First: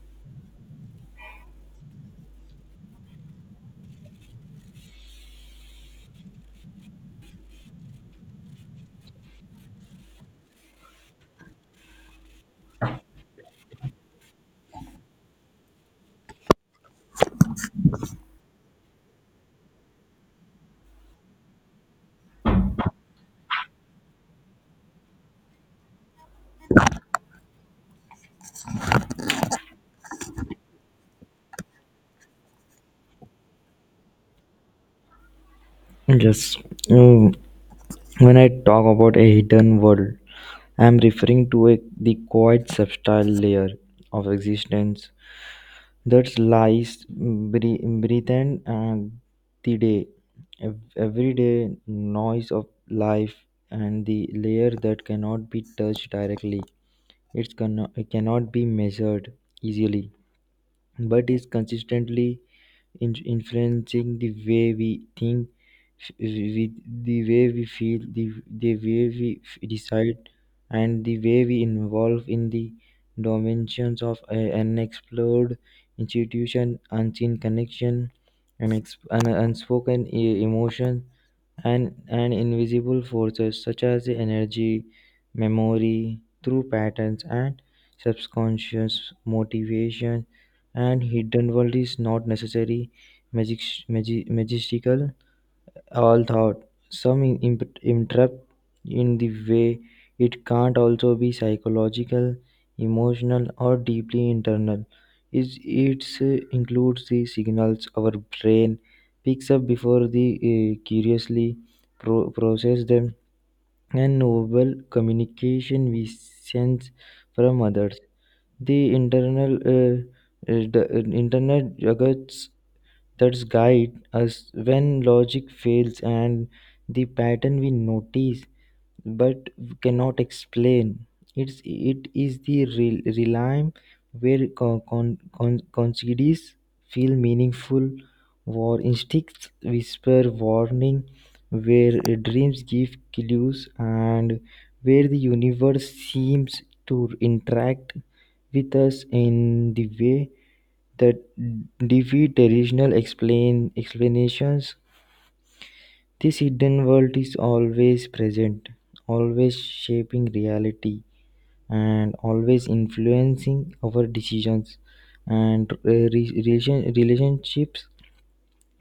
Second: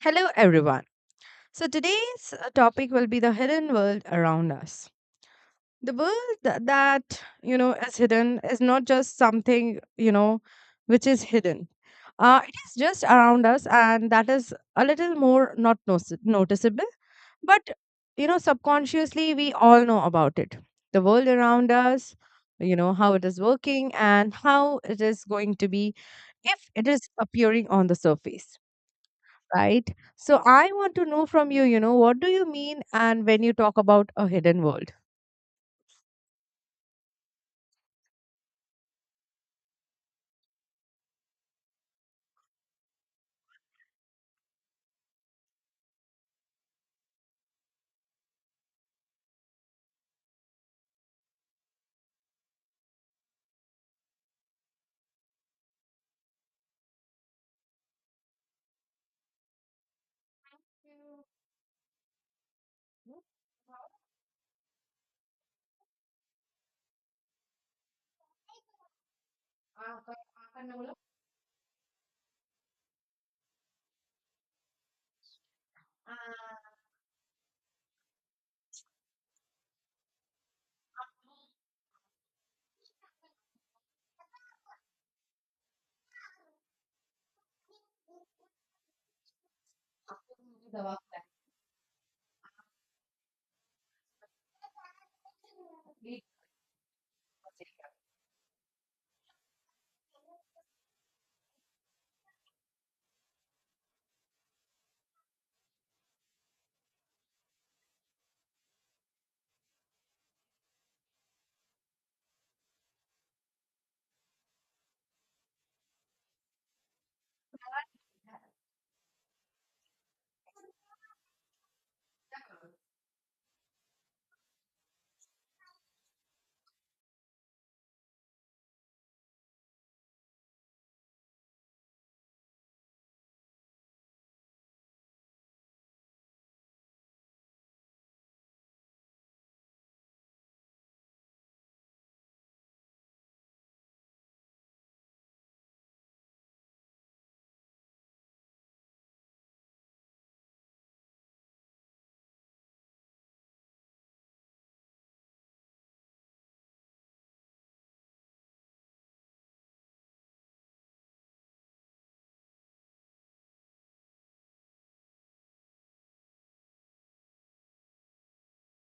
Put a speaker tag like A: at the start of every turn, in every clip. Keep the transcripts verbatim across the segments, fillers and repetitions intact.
A: Hello, everyone. So, today's uh, topic will be the hidden world around us. The world tha- that, you know, is hidden is not just something, you know, which is hidden. Uh, it is just around us, and that is a little more not notice- noticeable. But, you know, subconsciously, we all know about it. The world around us, you know, how it is working and how it is going to be if it is appearing on the surface, right? So I want to know from you, you know, what do you mean and when you talk about a hidden world?
B: Yes. Mm, When I talk about a hidden world, I'm referring to a, the quiet subtle layer of existence that lies bre- breathed and the day, ev- everyday noise of life, and the layer that cannot be touched directly. It's cannot, it cannot be measured easily, but is consistently in- influencing the way we think, f- we, the way we feel, the, the way we f- decide, and the way we involve in the dimensions of a- an explored institution, unseen connection, and ex- an unspoken e- emotion, and and invisible forces such as the energy memory through patterns and subconscious motivation. And hidden world is not necessary magic, magi- magistical all thought. Some in- imp- interrupt in the way it can't also be psychological, emotional, or deeply internal. Is it includes the signals our brain picks up before the uh, curiously pro- process them, and novel communication we sense from others. The internal, uh, uh, the, uh, internet juggles that's guide us when logic fails and the pattern we notice but cannot explain. It's, it is the re- realm where con- con- con- consequences feel meaningful, war instincts whisper warning, where dreams give clues, and where the universe seems to interact with us in the way that defeat traditional explain explanations. This hidden world is always present, always shaping reality, and always influencing our decisions and uh, re- relation- relationships,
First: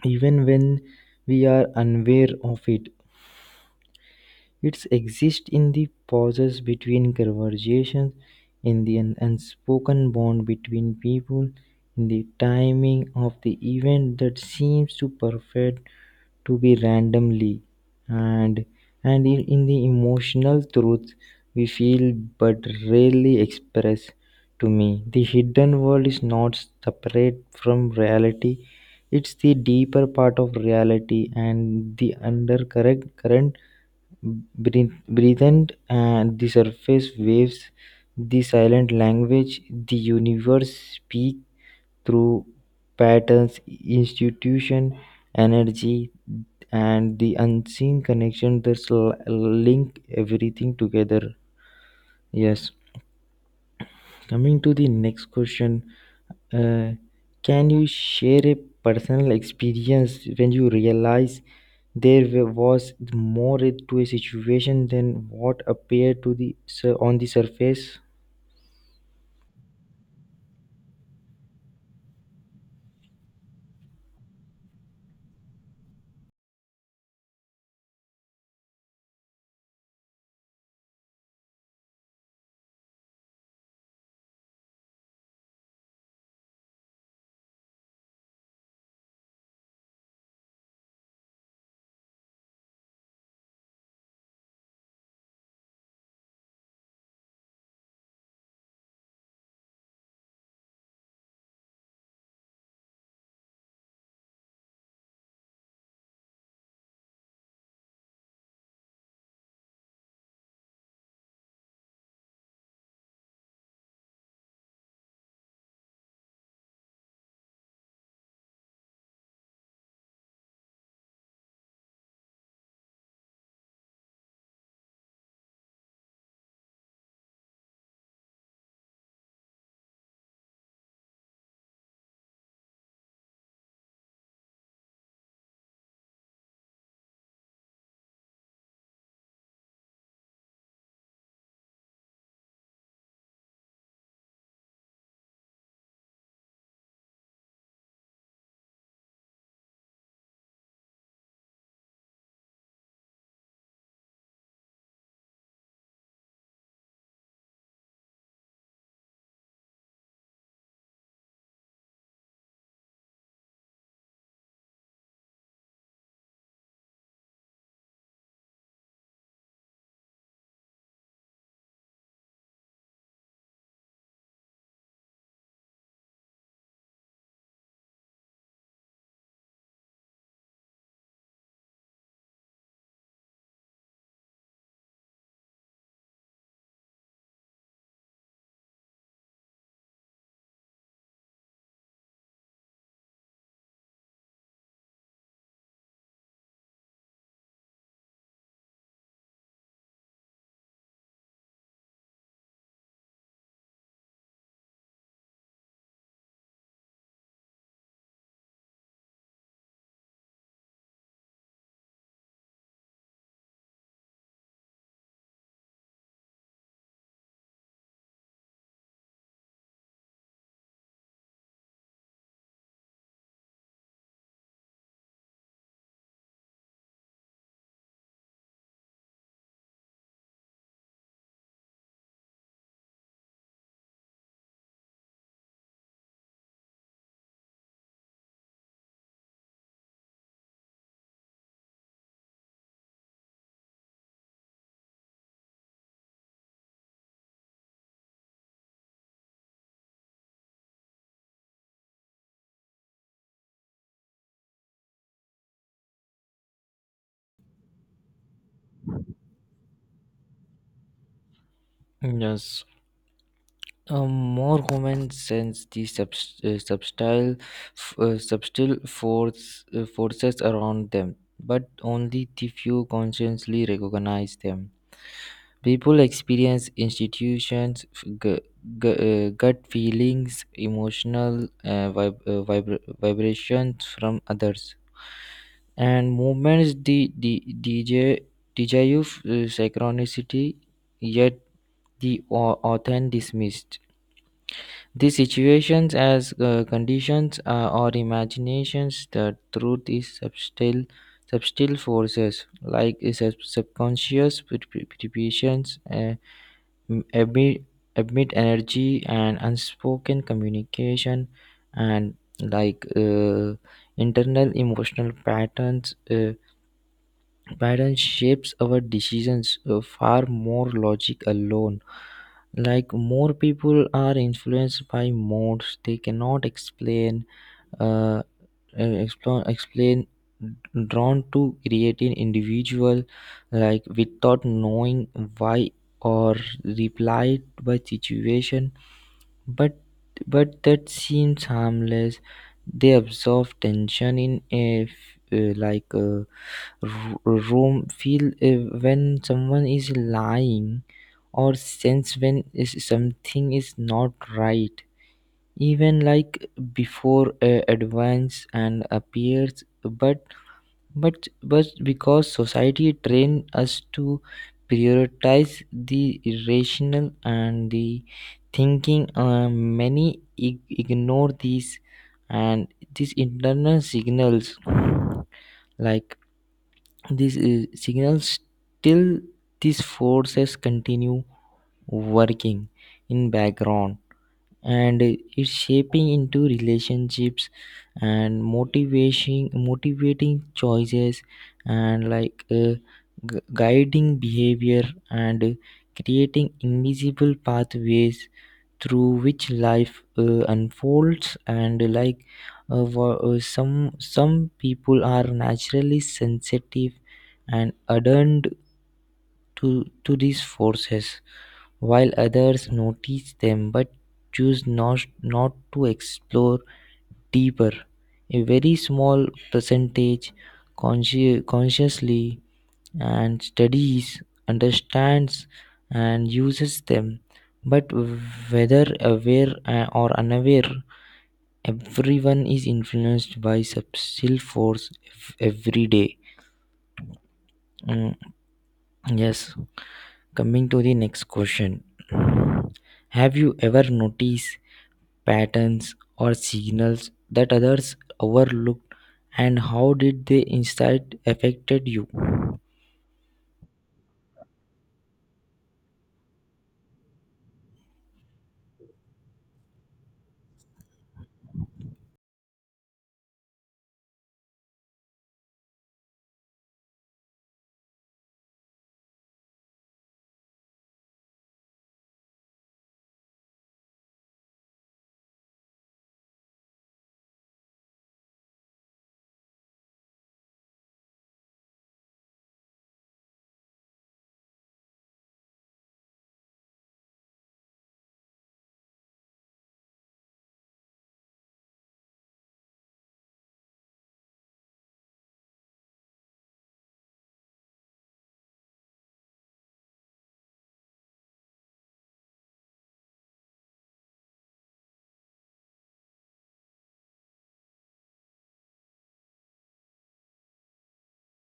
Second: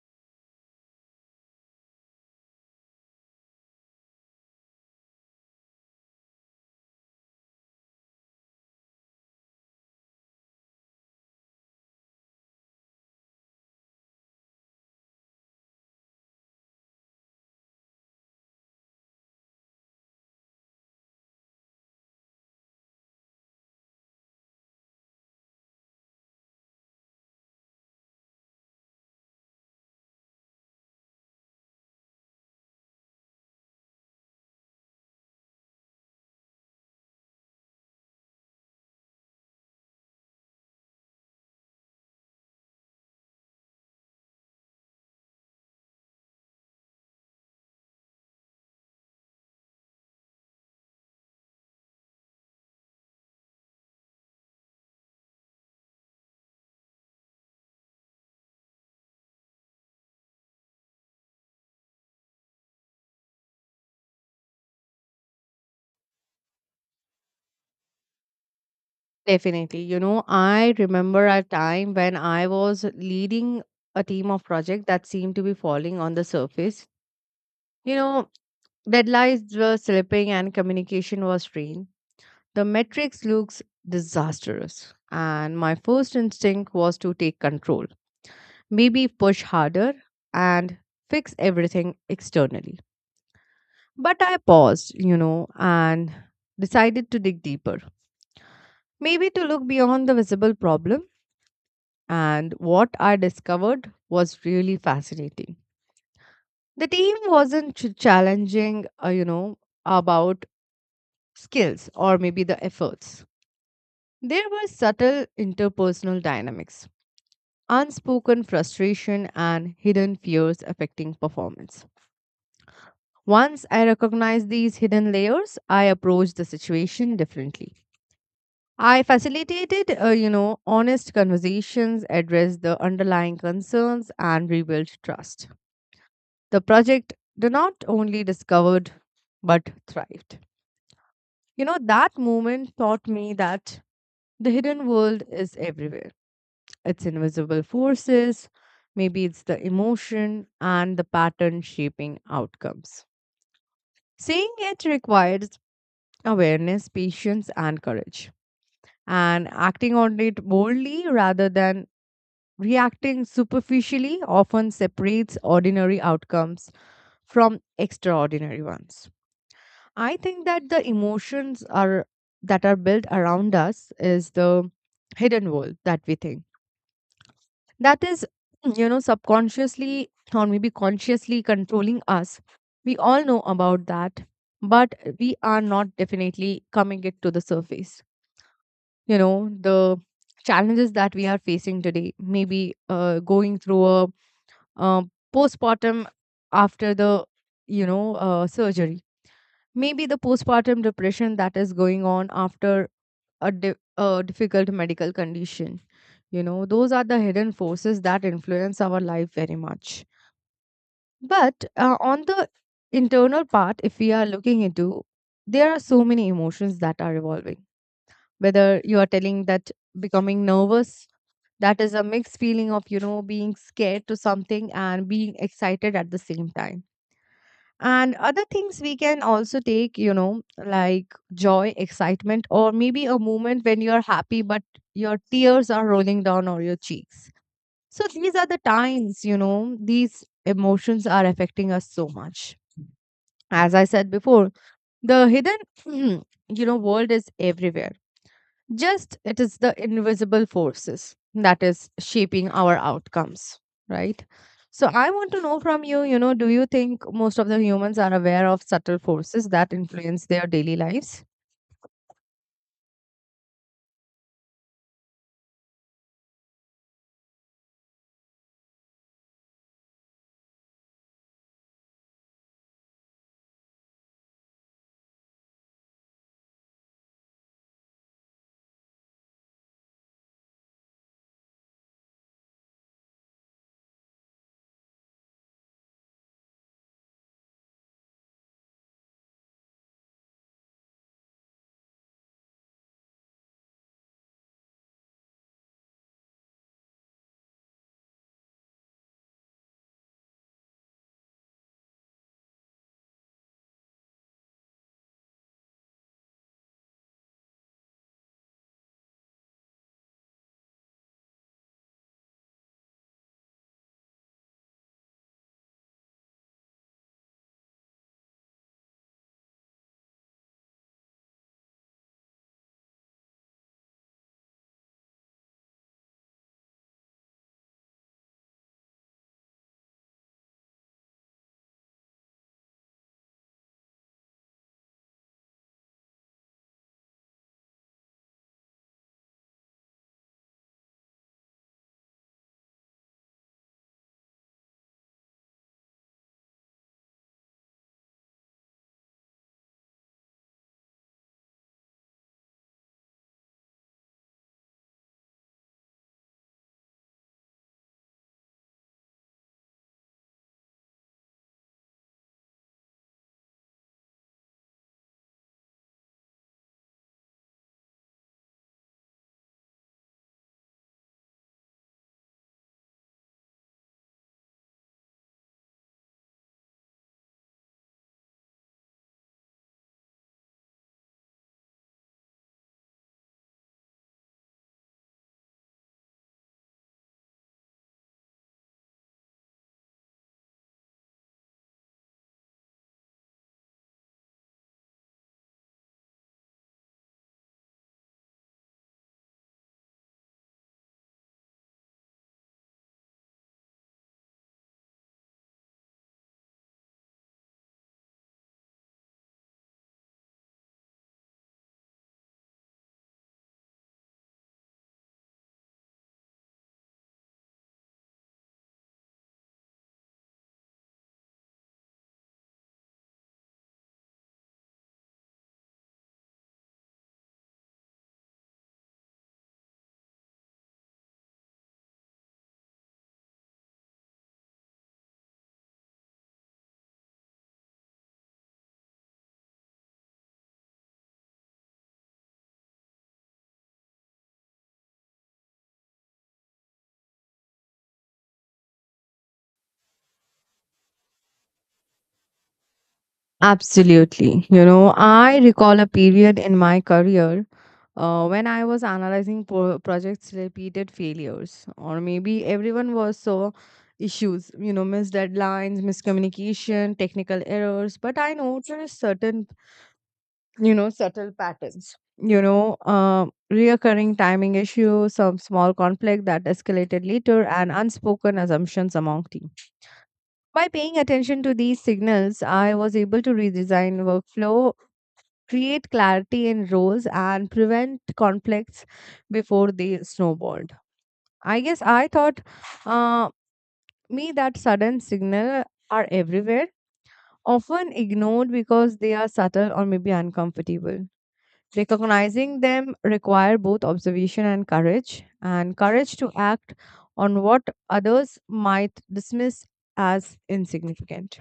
B: even when we are unaware of it. It exists in the pauses between conversations, in the un- unspoken bond between people, in the timing of the event that seems to perfect to be randomly, and and in, in the emotional truth we feel but rarely express. To me, the hidden world is not separate from reality. It's the deeper part of reality and the undercurrent current. Breathe, breathed and the surface waves, the silent language, the universe speak through patterns, institution, energy, and the unseen connection that link everything together. Yes. Coming to the next question, uh, can you share a personal experience when you realize there wa- was more to a situation than what appeared to the sur- on the surface?
A: Definitely. You know, I remember a time when I was leading a team of project that seemed to be falling on the surface. You know, deadlines were slipping and communication was strained. The metrics looks disastrous, and my first instinct was to take control, maybe push harder and fix everything externally. But I paused, you know, and decided to dig deeper, maybe to look beyond the visible problem. And what I discovered was really fascinating. The team wasn't ch- challenging, uh, you know, about skills or maybe the efforts. There were subtle interpersonal dynamics, unspoken frustration, and hidden fears affecting performance. Once I recognized these hidden layers, I approached the situation differently. I facilitated, uh, you know, honest conversations, addressed the underlying concerns, and rebuilt trust. The project did not only discovered but thrived. You know, that moment taught me that the hidden world is everywhere, it's invisible forces, maybe it's the emotion and the pattern shaping outcomes. Seeing it requires awareness, patience, and courage. And acting on it boldly rather than reacting superficially often separates ordinary outcomes from extraordinary ones. I think that the emotions are that are built around us is the hidden world that we think that is, you know, subconsciously or maybe consciously controlling us. We all know about that, but we are not definitely coming it to the surface. You know, the challenges that we are facing today, maybe uh, going through a uh, postpartum after the, you know, uh, surgery, maybe the postpartum depression that is going on after a, di- a difficult medical condition. You know, those are the hidden forces that influence our life very much. But uh, on the internal part, if we are looking into, there are so many emotions that are evolving. Whether you are telling that becoming nervous, that is a mixed feeling of, you know, being scared to something and being excited at the same time, and other things we can also take, you know, like joy, excitement, or maybe a moment when you're happy but your tears are rolling down or your cheeks. So these are the times, you know, these emotions are affecting us so much. As I said before, the hidden, you know, world is everywhere, just it is the invisible forces that is shaping our outcomes, right? So I want to know from you, you know, do you think most of the humans are aware of subtle forces that influence their daily lives?
B: Yes, a more human sense the subs- uh, subtle, f- uh, subtle force, uh, forces around them, but only the few consciously recognize them. People experience institutions, f- gu- gu- uh, gut feelings, emotional uh, vib- uh, vibra- vibrations from others, and movements the the D J D J of uh, synchronicity, yet the au- author dismissed. These situations as uh, conditions uh, or imaginations. The truth is subtle, subtle forces, like uh, sub- subconscious pre- pre- preparations, uh, m- emit, emit energy and unspoken communication, and like, uh, internal emotional patterns uh, patterns shapes our decisions uh, far more logic alone. Like more people are influenced by modes they cannot explain, uh, uh, explore, explain, drawn to creating individual, like without knowing why, or replied by situation, but but that seems harmless. They absorb tension in a f- uh, like a r- room feel, uh, when someone is lying or sense when is something is not right, even like before uh, advance and appears. But but but because society train us to prioritize the irrational and the thinking, uh, many ig- ignore these and these internal signals, like these uh, signals, till these forces continue working in background. And it's shaping into relationships and motivation motivating choices, and like uh, gu- guiding behavior and creating invisible pathways through which life uh, unfolds. And like, uh, wha- uh, some some people are naturally sensitive and adhered to to these forces, while others notice them but choose not, not to explore deeper. A very small percentage consci- consciously and studies, understands, and uses them. But whether aware uh, or unaware, everyone is influenced by subtle force ev- every day. Mm, yes. Coming to the next question. Have you ever noticed patterns or signals that others overlooked, and how did they insight affected you?
A: Absolutely. You know, I recall a period in my career uh, when I was analyzing pro- projects' repeated failures, or maybe everyone was so issues, you know, missed deadlines, miscommunication, technical errors. But I noticed certain, you know, subtle patterns, you know, uh, reoccurring timing issues, some small conflict that escalated later, and unspoken assumptions among teams. By paying attention to these signals, I was able to redesign workflow, create clarity in roles, and prevent conflicts before they snowballed. I guess I thought uh, me that sudden signal are everywhere, often ignored because they are subtle or maybe uncomfortable. Recognizing them require both observation and courage, and courage to act on what others might dismiss as insignificant.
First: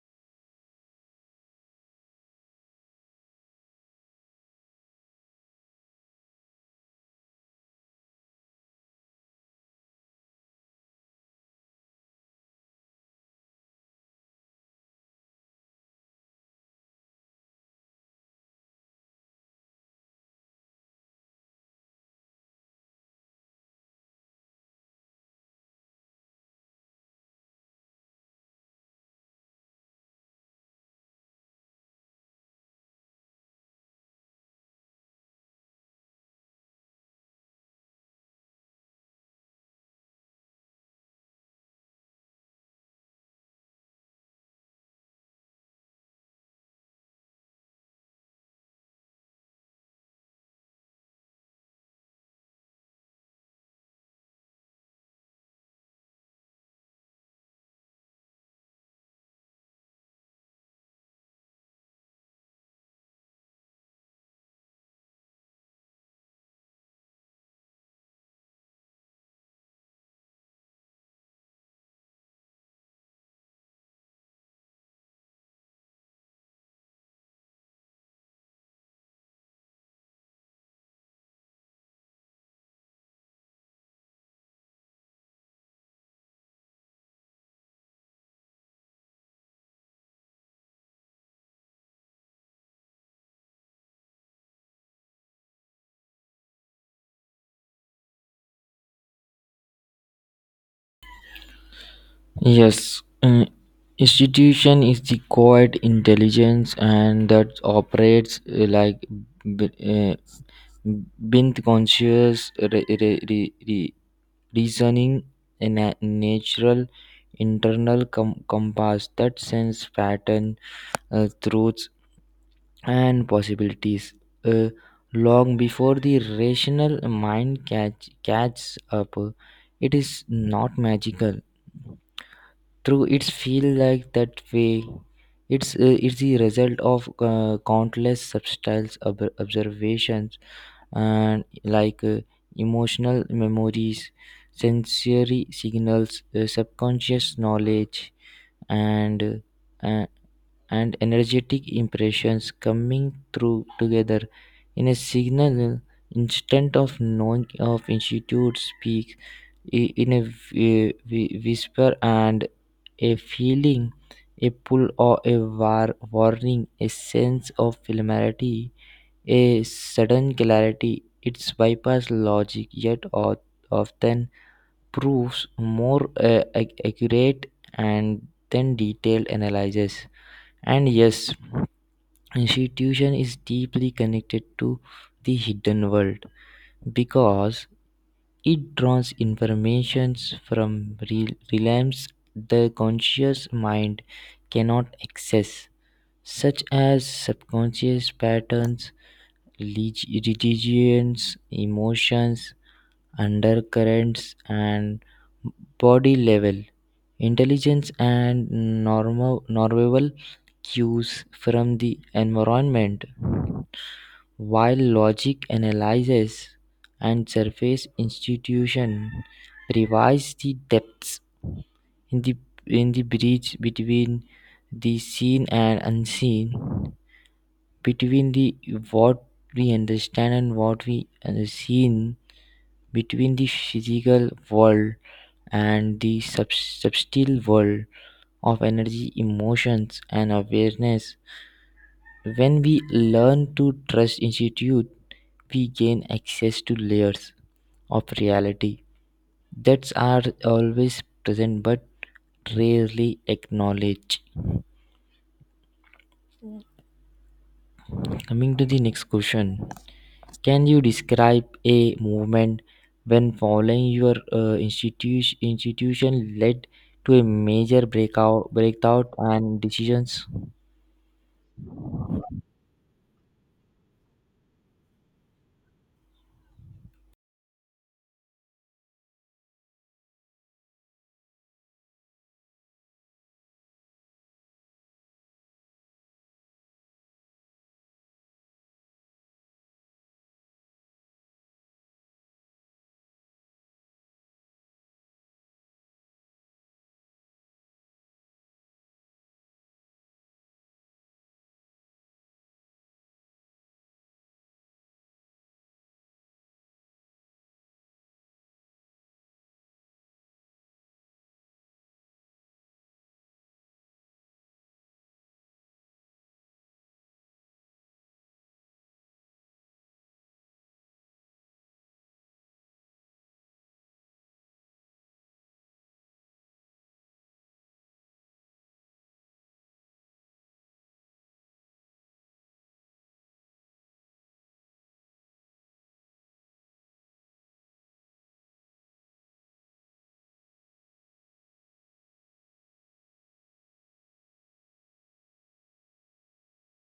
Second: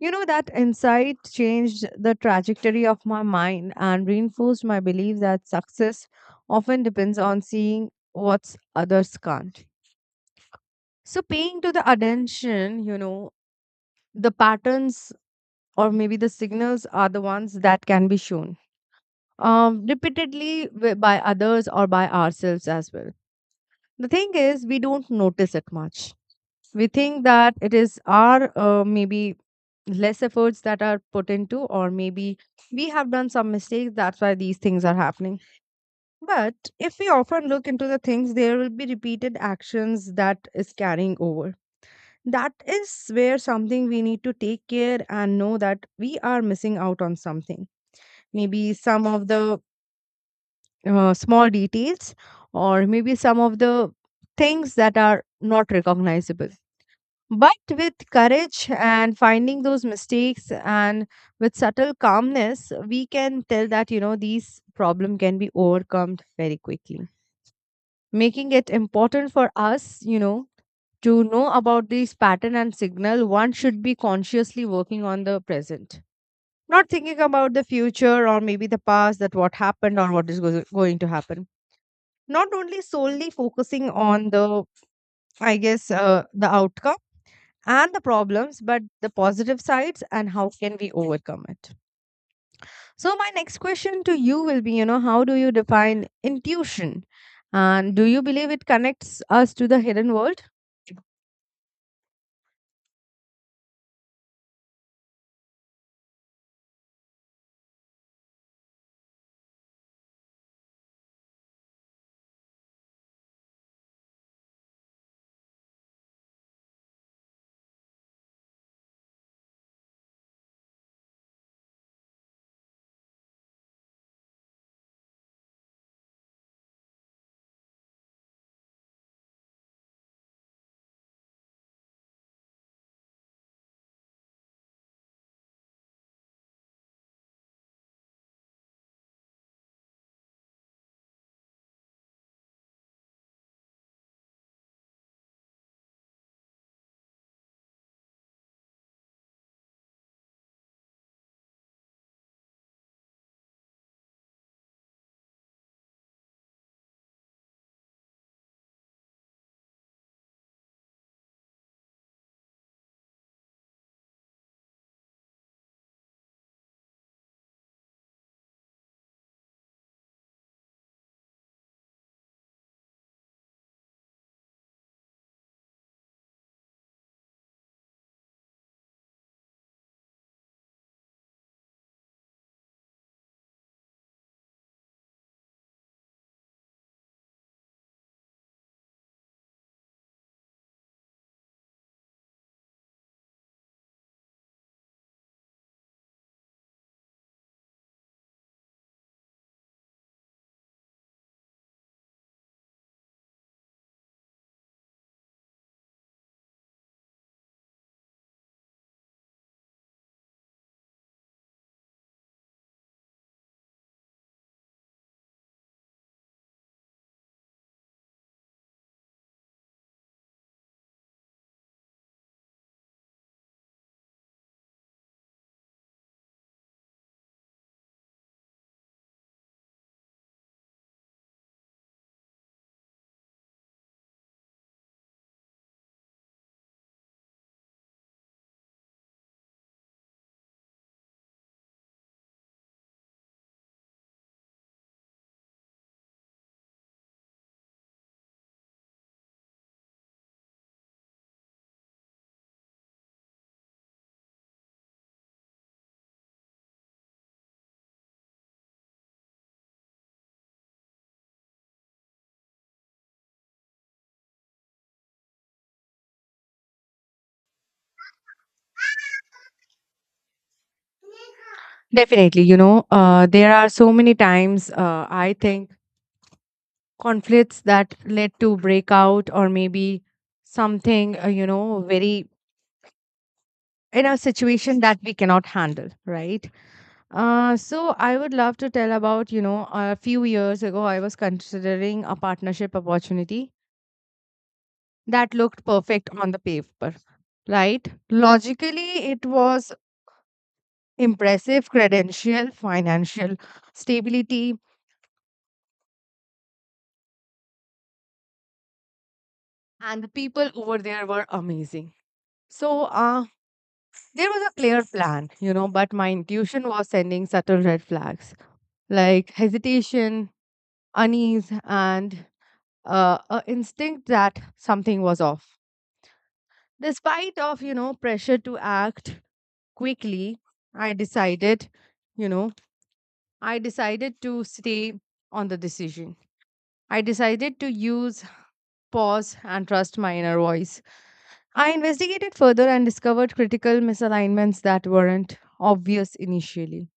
A: You know, that insight changed the trajectory of my mind and reinforced my belief that success often depends on seeing what others can't. So, paying to the attention, you know, the patterns or maybe the signals are the ones that can be shown, um, repeatedly wi- by others or by ourselves as well. The thing is, we don't notice it much. We think that it is our uh, maybe less efforts that are put into, or maybe we have done some mistakes, that's why these things are happening. But if we often look into the things, there will be repeated actions that is carrying over. That is where something we need to take care and know that we are missing out on something, maybe some of the uh, small details or maybe some of the things that are not recognizable. But with courage and finding those mistakes and with subtle calmness, we can tell that, you know, these problem can be overcome very quickly. Making it important for us, you know, to know about these pattern and signal, one should be consciously working on the present. Not thinking about the future or maybe the past, that what happened or what is go- going to happen. Not only solely focusing on the, I guess, uh, the outcome and the problems, but the positive sides and how can we overcome it. So, my next question to you will be, you know, how do you define intuition? And do you believe it connects us to the hidden world?
B: Yes, uh, institution is the quiet intelligence and that operates, uh, like b- uh, beneath conscious re- re- re- re- reasoning, a na- natural internal com- compass that sense pattern, uh, truths, and possibilities, uh, long before the rational mind catch, catches up. It is not magical. Through its feel like that way. It's, uh, it's the result of uh, countless subtle ob- observations, and like, uh, emotional memories, sensory signals, uh, subconscious knowledge, and uh, and energetic impressions coming through together, in a signal instant of knowing of institute speak i- in a whi- whi- whisper and a feeling, a pull or a war warning, a sense of familiarity, a sudden clarity. Its bypass logic yet o- often proves more uh, ac- accurate and then detailed analysis. And yes, institution is deeply connected to the hidden world, because it draws information from re- realms the conscious mind cannot access, such as subconscious patterns, leg- religions, emotions, undercurrents, and body level intelligence and normal, normal cues from the environment. While logic analyzes and surface institution provides the depths, in the in the bridge between the seen and unseen, between the what we understand and what we unseen, between the physical world and the sub- subtle world of energy, emotions, and awareness. When we learn to trust institute, we gain access to layers of reality that are always present but rarely acknowledged. Coming to the next question, can you describe a movement when following your uh, institution institution led to a major breakout breakout and decisions?
A: Definitely, you know, uh, there are so many times uh, I think conflicts that led to breakout or maybe something, uh, you know, very in a situation that we cannot handle, right? Uh, so I would love to tell about, you know, a few years ago, I was considering a partnership opportunity that looked perfect on the paper, right? Logically, it was impressive credential, financial stability, and the people over there were amazing. So, uh, there was a clear plan, you know, but my intuition was sending subtle red flags like hesitation, unease, and uh, a instinct that something was off. Despite of, you know, pressure to act quickly, i decided you know i decided to stay on the decision. I decided to use pause and trust my inner voice. I investigated further and discovered critical misalignments that weren't obvious initially.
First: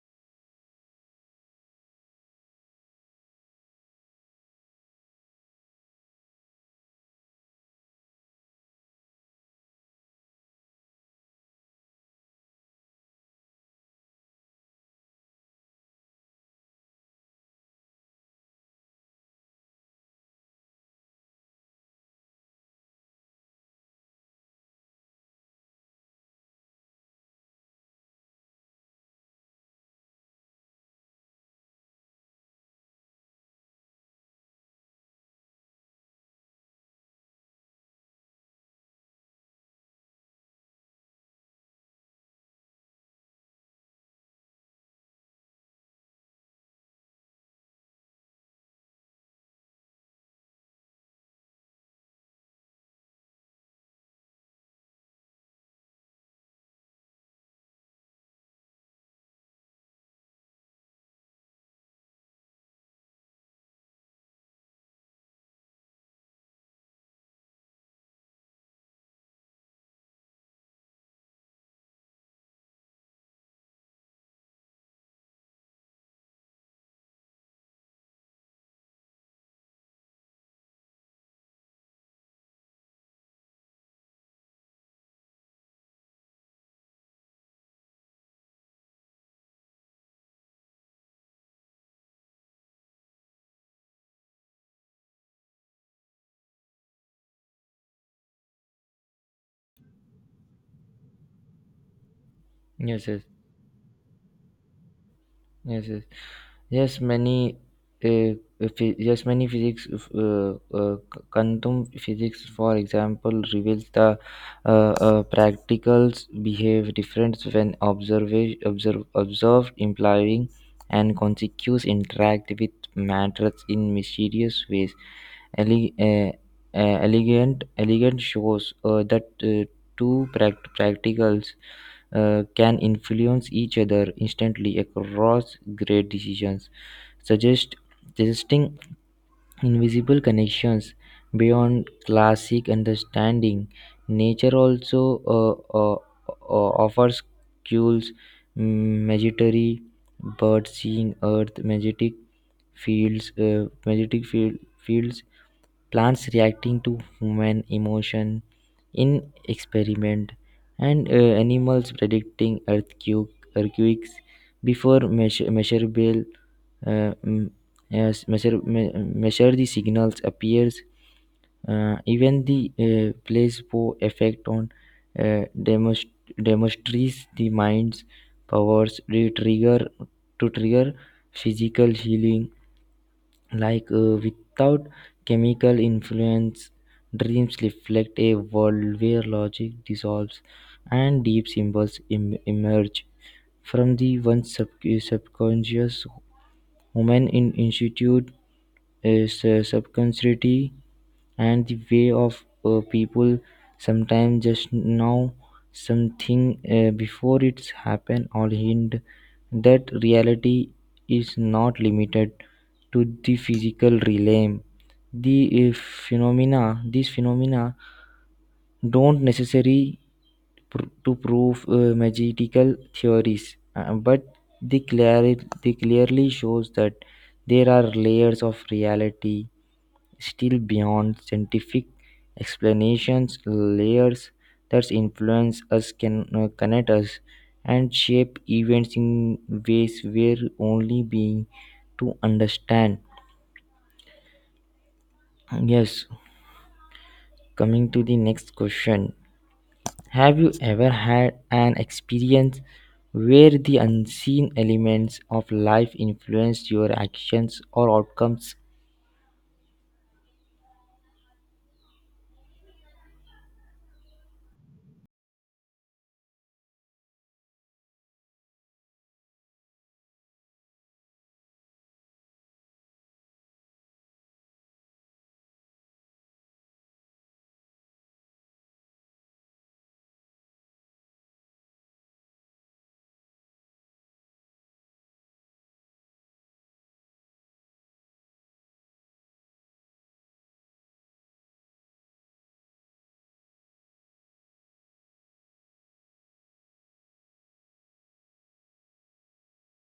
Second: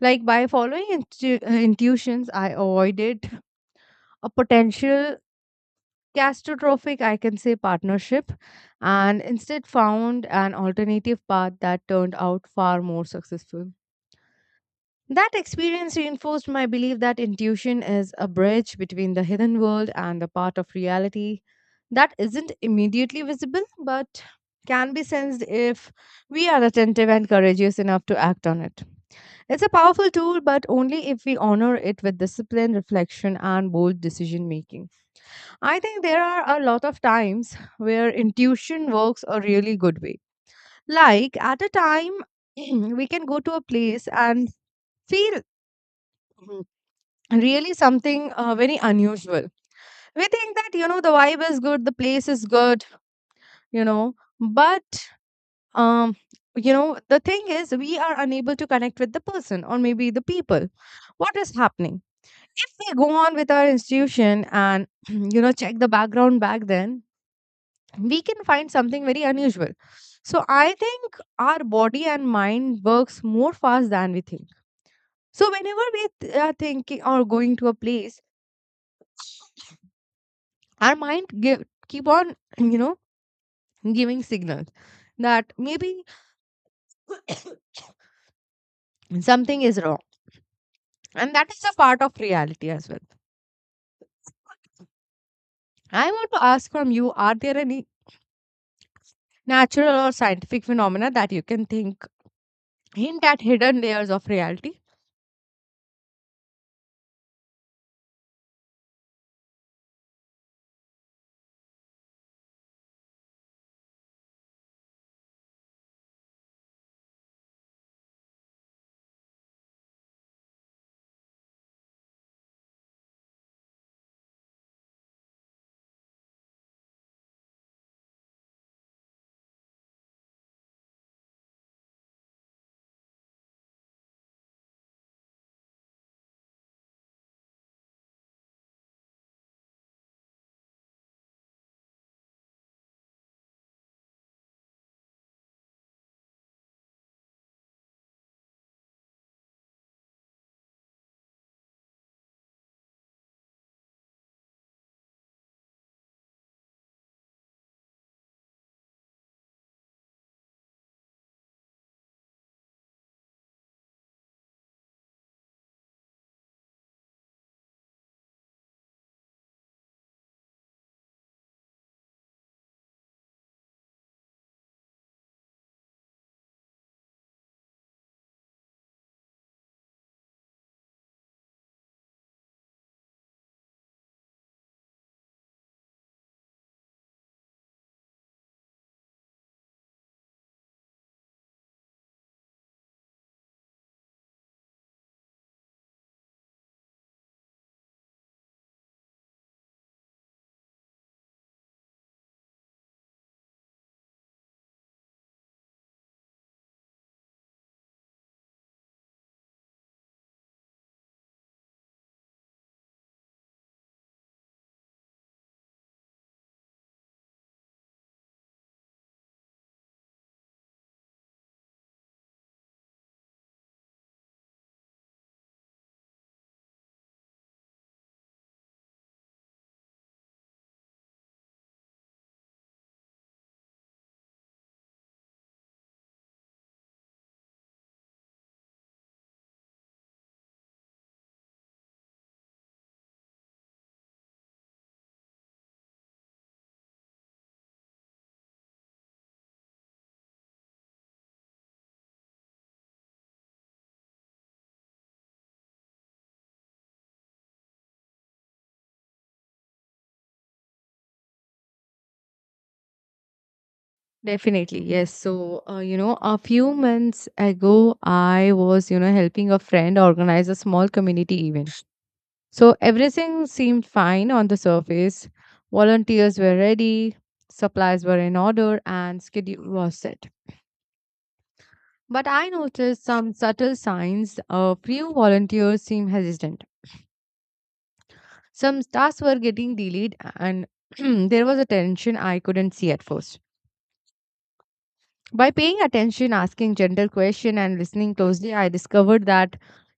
A: Like by following intu- uh, intuitions, I avoided a potential catastrophic, I can say, partnership, and instead found an alternative path that turned out far more successful. That experience reinforced my belief that intuition is a bridge between the hidden world and the part of reality that isn't immediately visible but can be sensed if we are attentive and courageous enough to act on it. It's a powerful tool, but only if we honor it with discipline, reflection, and bold decision making. I think there are a lot of times where intuition works a really good way. Like at a time, we can go to a place and feel mm, really something uh, very unusual. We think that, you know, the vibe is good, the place is good, you know, but, um, you know, the thing is, we are unable to connect with the person or maybe the people. What is happening? If we go on with our institution and, you know, check the background back then, we can find something very unusual. So I think our body and mind works more fast than we think. So whenever we th- are thinking or going to a place, our mind give, keep on, you know, giving signals that maybe something is wrong. And that is a part of reality as well. I want to ask from you, are there any natural or scientific phenomena that you can think
B: Yes, yes.
A: hint at hidden layers of reality?
B: Yes, yes, yes. Many, uh, phy- yes, many physics, uh, uh, quantum physics, for example, reveals the uh, uh, practicals behave different when observation observe observed, implying and consequence interact with matters in mysterious ways. Ele- uh, uh, elegant, Elegant shows uh, that uh, two pract- practicals uh, can influence each other instantly across great decisions, suggest, suggesting invisible connections beyond classic understanding. Nature also uh, uh, uh, offers cues, magitary bird seeing earth, magnetic fields, uh, magnetic field, fields, plants reacting to human emotion in experiment, and uh, animals predicting earthquake, earthquakes before measure, measurable, uh, mm, as measure, me, measure the signals appears. Uh, even the uh, placebo effect on uh, demonst- demonstrates the mind's powers to trigger to trigger physical healing, like uh, without chemical influence. Dreams reflect a world where logic dissolves and deep symbols em- emerge from the one sub- subconscious. Women in Institute is uh, subconsciously, and the way of uh, people sometimes just know something uh, before it's happened, or hint that reality is not limited to the physical realm. The uh, phenomena these phenomena don't necessarily pr- to prove uh, magical theories, uh, but they, clari- they clearly shows that there are layers of reality still beyond scientific explanations, layers that influence us, can uh, connect us, and shape events in ways we're only being to understand. Yes, coming to the next question. Have you ever had an experience where the unseen elements of life influenced your actions or outcomes?
A: Definitely, yes. So, uh, you know, a few months ago, I was, you know, helping a friend organize a small community event. So, everything seemed fine on the surface. Volunteers were ready, supplies were in order, and schedule was set. But I noticed some subtle signs. A few volunteers seemed hesitant. Some tasks were getting delayed, and there was a tension I couldn't see at first. By paying attention, asking gentle questions, and listening closely, I discovered that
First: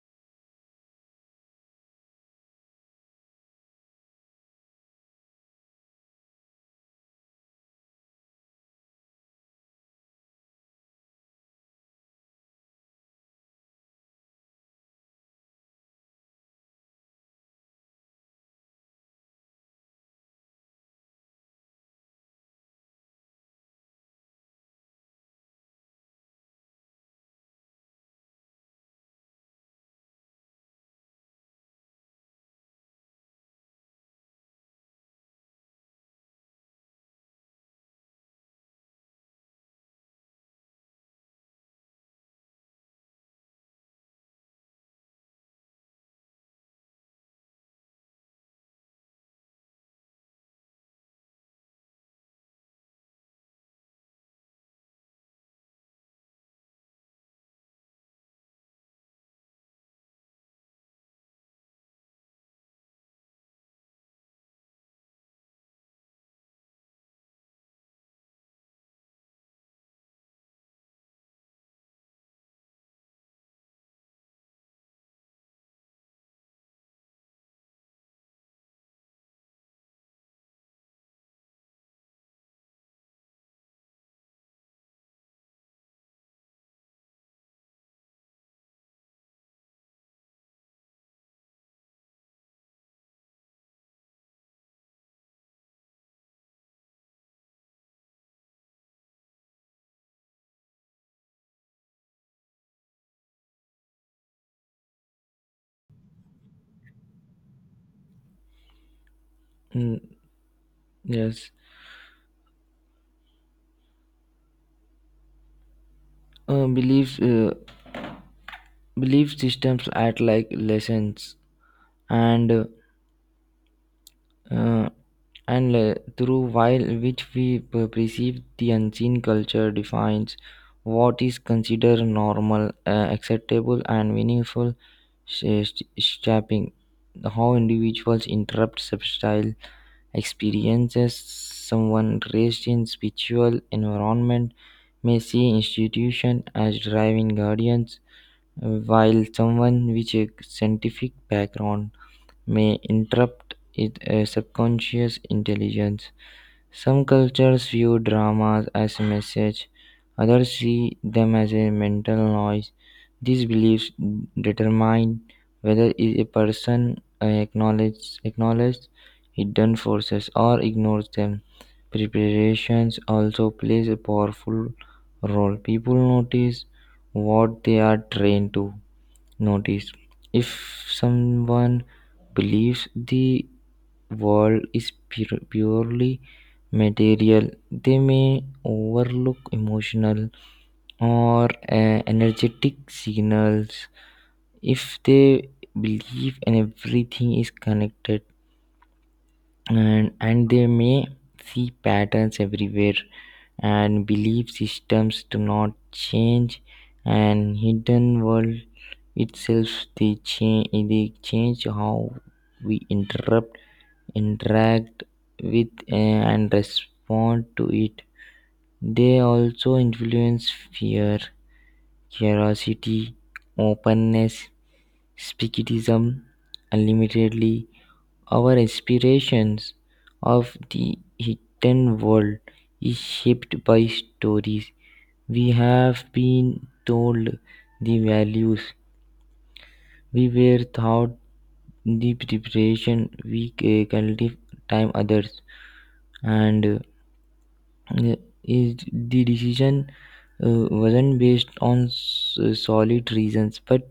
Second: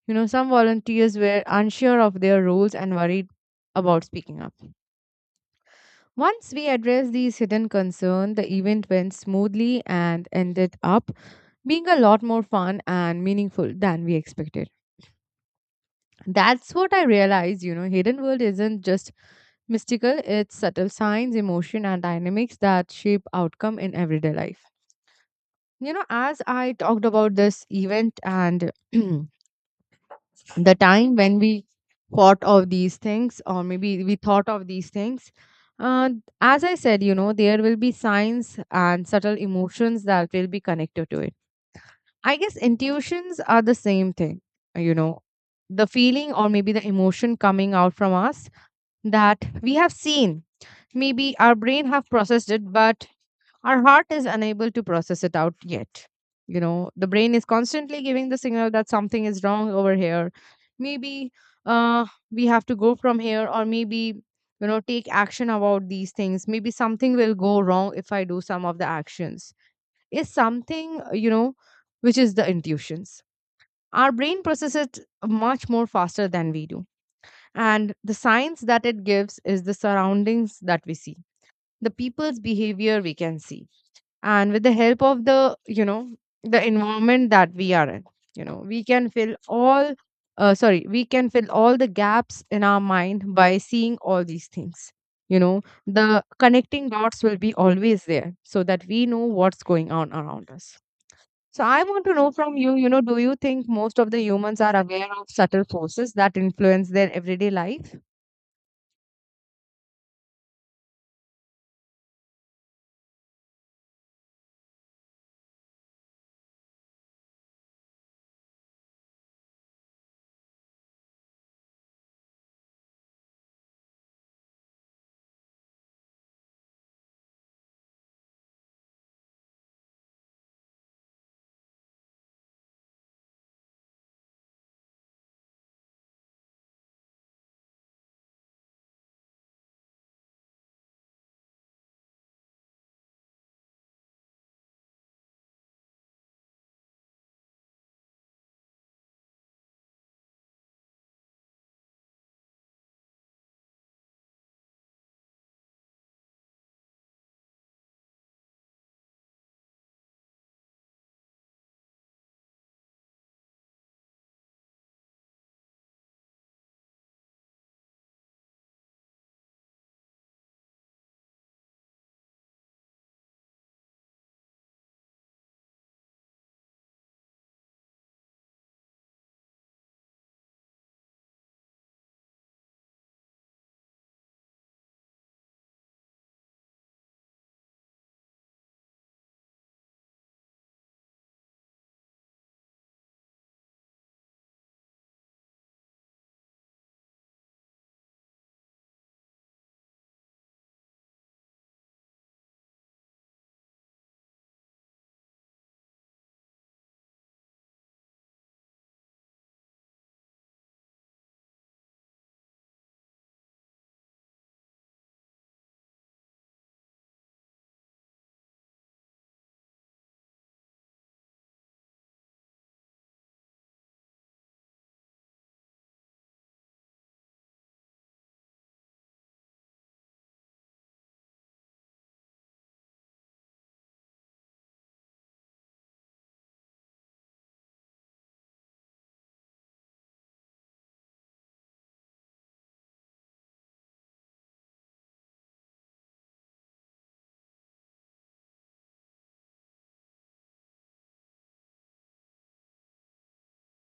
A: you know some volunteers were unsure of their roles and worried about speaking up. Once we addressed these hidden concerns, the event went smoothly and ended up being a lot more fun and meaningful than we expected. That's what I realized. You know hidden world isn't just mystical. It's subtle signs, emotion, and dynamics that shape outcome in everyday life. You know as I talked about this event and the time when we thought of these things, or maybe we thought of these things, uh, as I said, you know there will be signs and subtle emotions that will be connected to it. I guess intuitions are the same thing. You know the feeling, or maybe the emotion, coming out from us that we have seen. Maybe our brain have processed it, but our heart is unable to process it out yet. You know, the brain is constantly giving the signal that something is wrong over here. Maybe uh, we have to go from here, or maybe, you know, take action about these things. Maybe something will go wrong if I do some of the actions. Is something, uh, you know, which is the intuitions. Our brain processes it much more faster than we do. And the signs that it gives is the surroundings that we see, the people's behavior we can see, and with the help of the you know the environment that we are in, you know we can fill all uh, sorry we can fill all the gaps in our mind by seeing all these things. You know the connecting dots will be always there so that we know what's going on around us. So I want to know from you, you know do you think most of the humans are aware of subtle forces that influence their everyday life?
B: Mm, yes. Uh, beliefs, uh, belief systems act like lessons, and uh, and uh, through while which we per- perceive the unseen. Culture defines what is considered normal, uh, acceptable and meaningful, sh- sh- shaping how individuals interrupt substyle experiences. Someone raised in spiritual environment may see institution as driving guardians, while someone with a scientific background may interrupt it uh, subconscious intelligence. Some cultures view dramas as a message, others see them as a mental noise. These beliefs determine whether a person acknowledges, acknowledges hidden forces or ignores them. Preparations also plays a powerful role. People notice what they are trained to notice. If someone believes the world is pure- purely material, they may overlook emotional or uh, energetic signals. If they believe and everything is connected, and and they may see patterns everywhere. And belief systems do not change and hidden world itself, they change they change how we interrupt interact with uh, and respond to it. They also influence fear, curiosity, openness, skepticism, unlimitedly our aspirations of the hidden world is shaped by stories we have been told, the values we were taught, the preparation we uh, cultivate time others, and uh, Uh, is the decision uh, wasn't based on s- uh, solid reasons, but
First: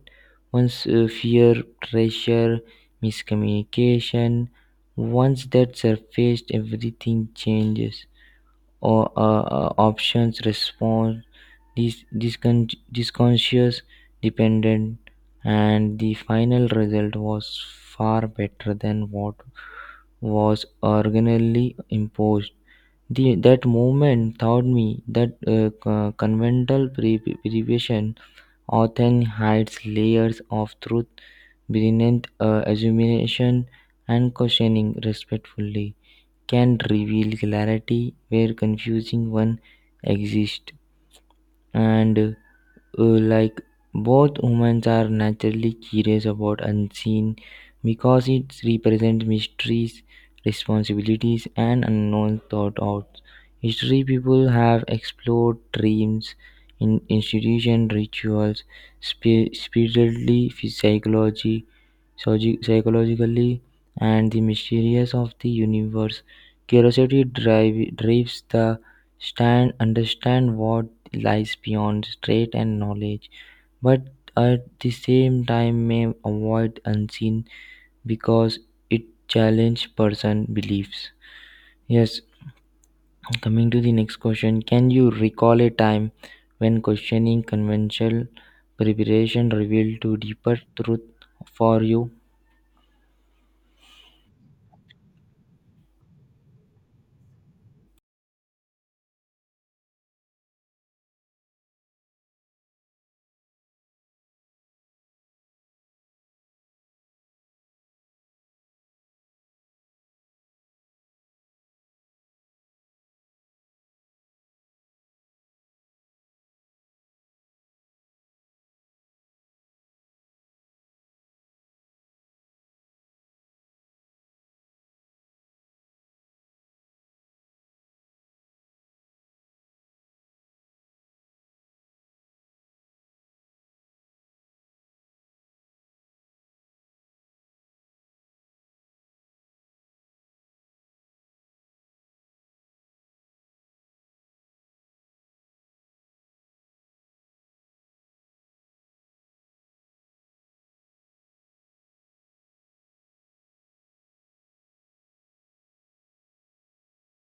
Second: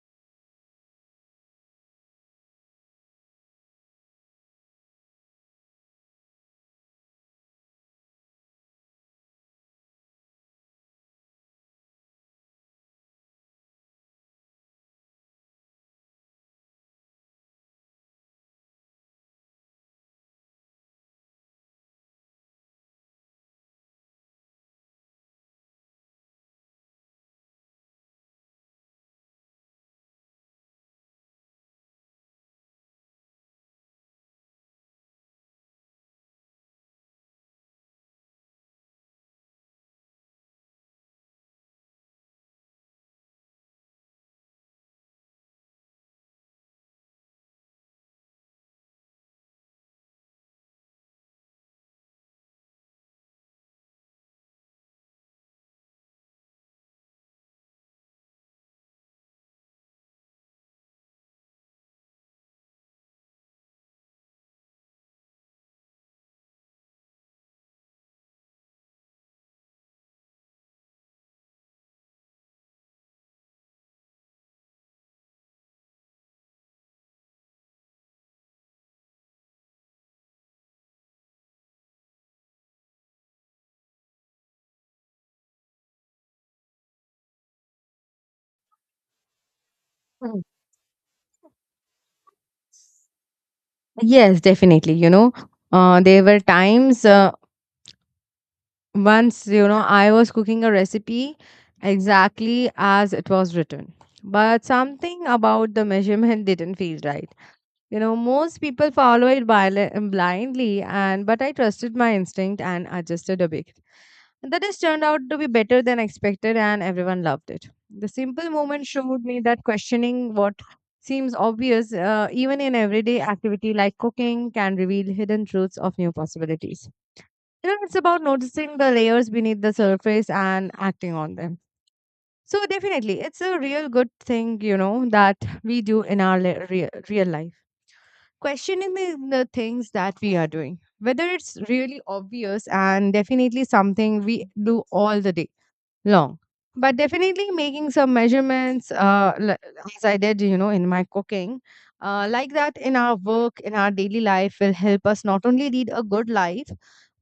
B: once uh, fear, pressure, miscommunication, once that surfaced everything changes, or uh, uh, options respond this discon- disconscious dependent, and the final result was far better than what was originally imposed. The That movement taught me that uh, co- conventional pre- prevision often hides layers of truth beneath uh, assumption, and questioning respectfully can reveal clarity where confusing one exists. And uh, like, both humans are naturally curious about unseen, because it represents mysteries, responsibilities, and unknown thought outs. History people have explored dreams in institution rituals, spi- spiritually, psychology, psychi- psychologically, and the mysterious of the universe. Curiosity drive, drives the stand understand what lies beyond straight and knowledge, but at the same time may avoid unseen because it challenges person beliefs. Yes, coming to the next question. Can you recall a time when questioning conventional preparation revealed to
A: Mm.
B: deeper truth for you?
A: Yes, definitely. You know, uh, there were times, uh, once, you know, I was cooking a recipe exactly as it was written, but something about the measurement didn't feel right. You know, most people follow it bil- blindly, and but I trusted my instinct and adjusted a bit. And that has turned out to be better than expected, and everyone loved it. The simple moment showed me that questioning what seems obvious, uh, even in everyday activity like cooking, can reveal hidden truths of new possibilities. You know, it's about noticing the layers beneath the surface and acting on them. So, definitely, it's a real good thing, you know, that we do in our le- real, real life, questioning the, the things that we are doing, whether it's really obvious, and definitely something we do all the day long. But definitely making some measurements, uh, l- as I did, you know, in my cooking, uh, like that, in our work, in our daily life, will help us not only lead a good life,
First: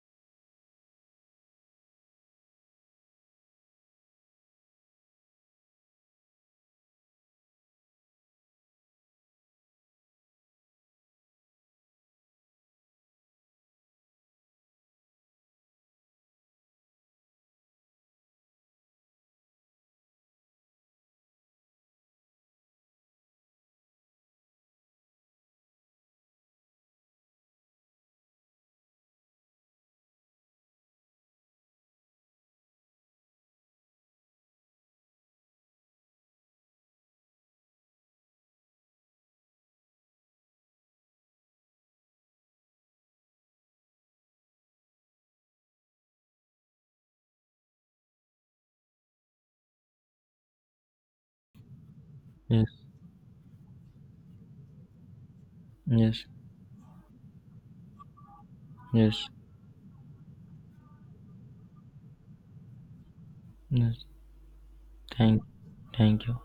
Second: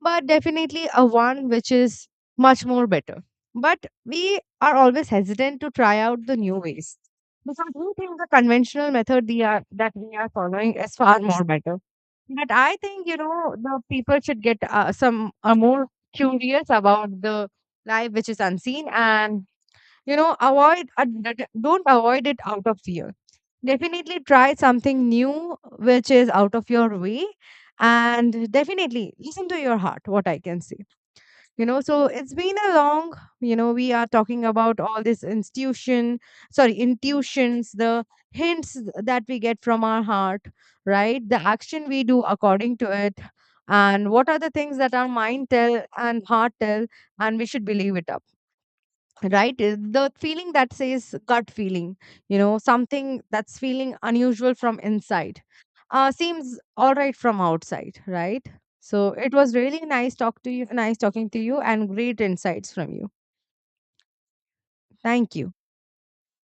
A: but definitely a one which is much more better. But we are always hesitant to try out the new ways because we think the conventional method we are that we are following is far more better. But I think, you know, the people should get uh, some uh, more curious about the life which is unseen, and, you know, avoid, uh, d- d- don't avoid it out of fear. Definitely try something new which is out of your way. And definitely listen to your heart, what I can say. You know so it's been a long, you know we are talking about all this institution, sorry, intuitions, the hints that we get from our heart, right? The action we do according to it, and what are the things that our mind tell and heart tell, and we should believe it, right? Uh, the feeling that says gut feeling, you know
B: Yes.
A: something that's feeling unusual from inside uh
B: Yes.
A: seems all right from outside, right? So
B: Yes.
A: it was really nice talk to you nice talking to you and great insights from you.
B: Yes.
A: Thank
B: Thank.
A: you.
B: Thank you.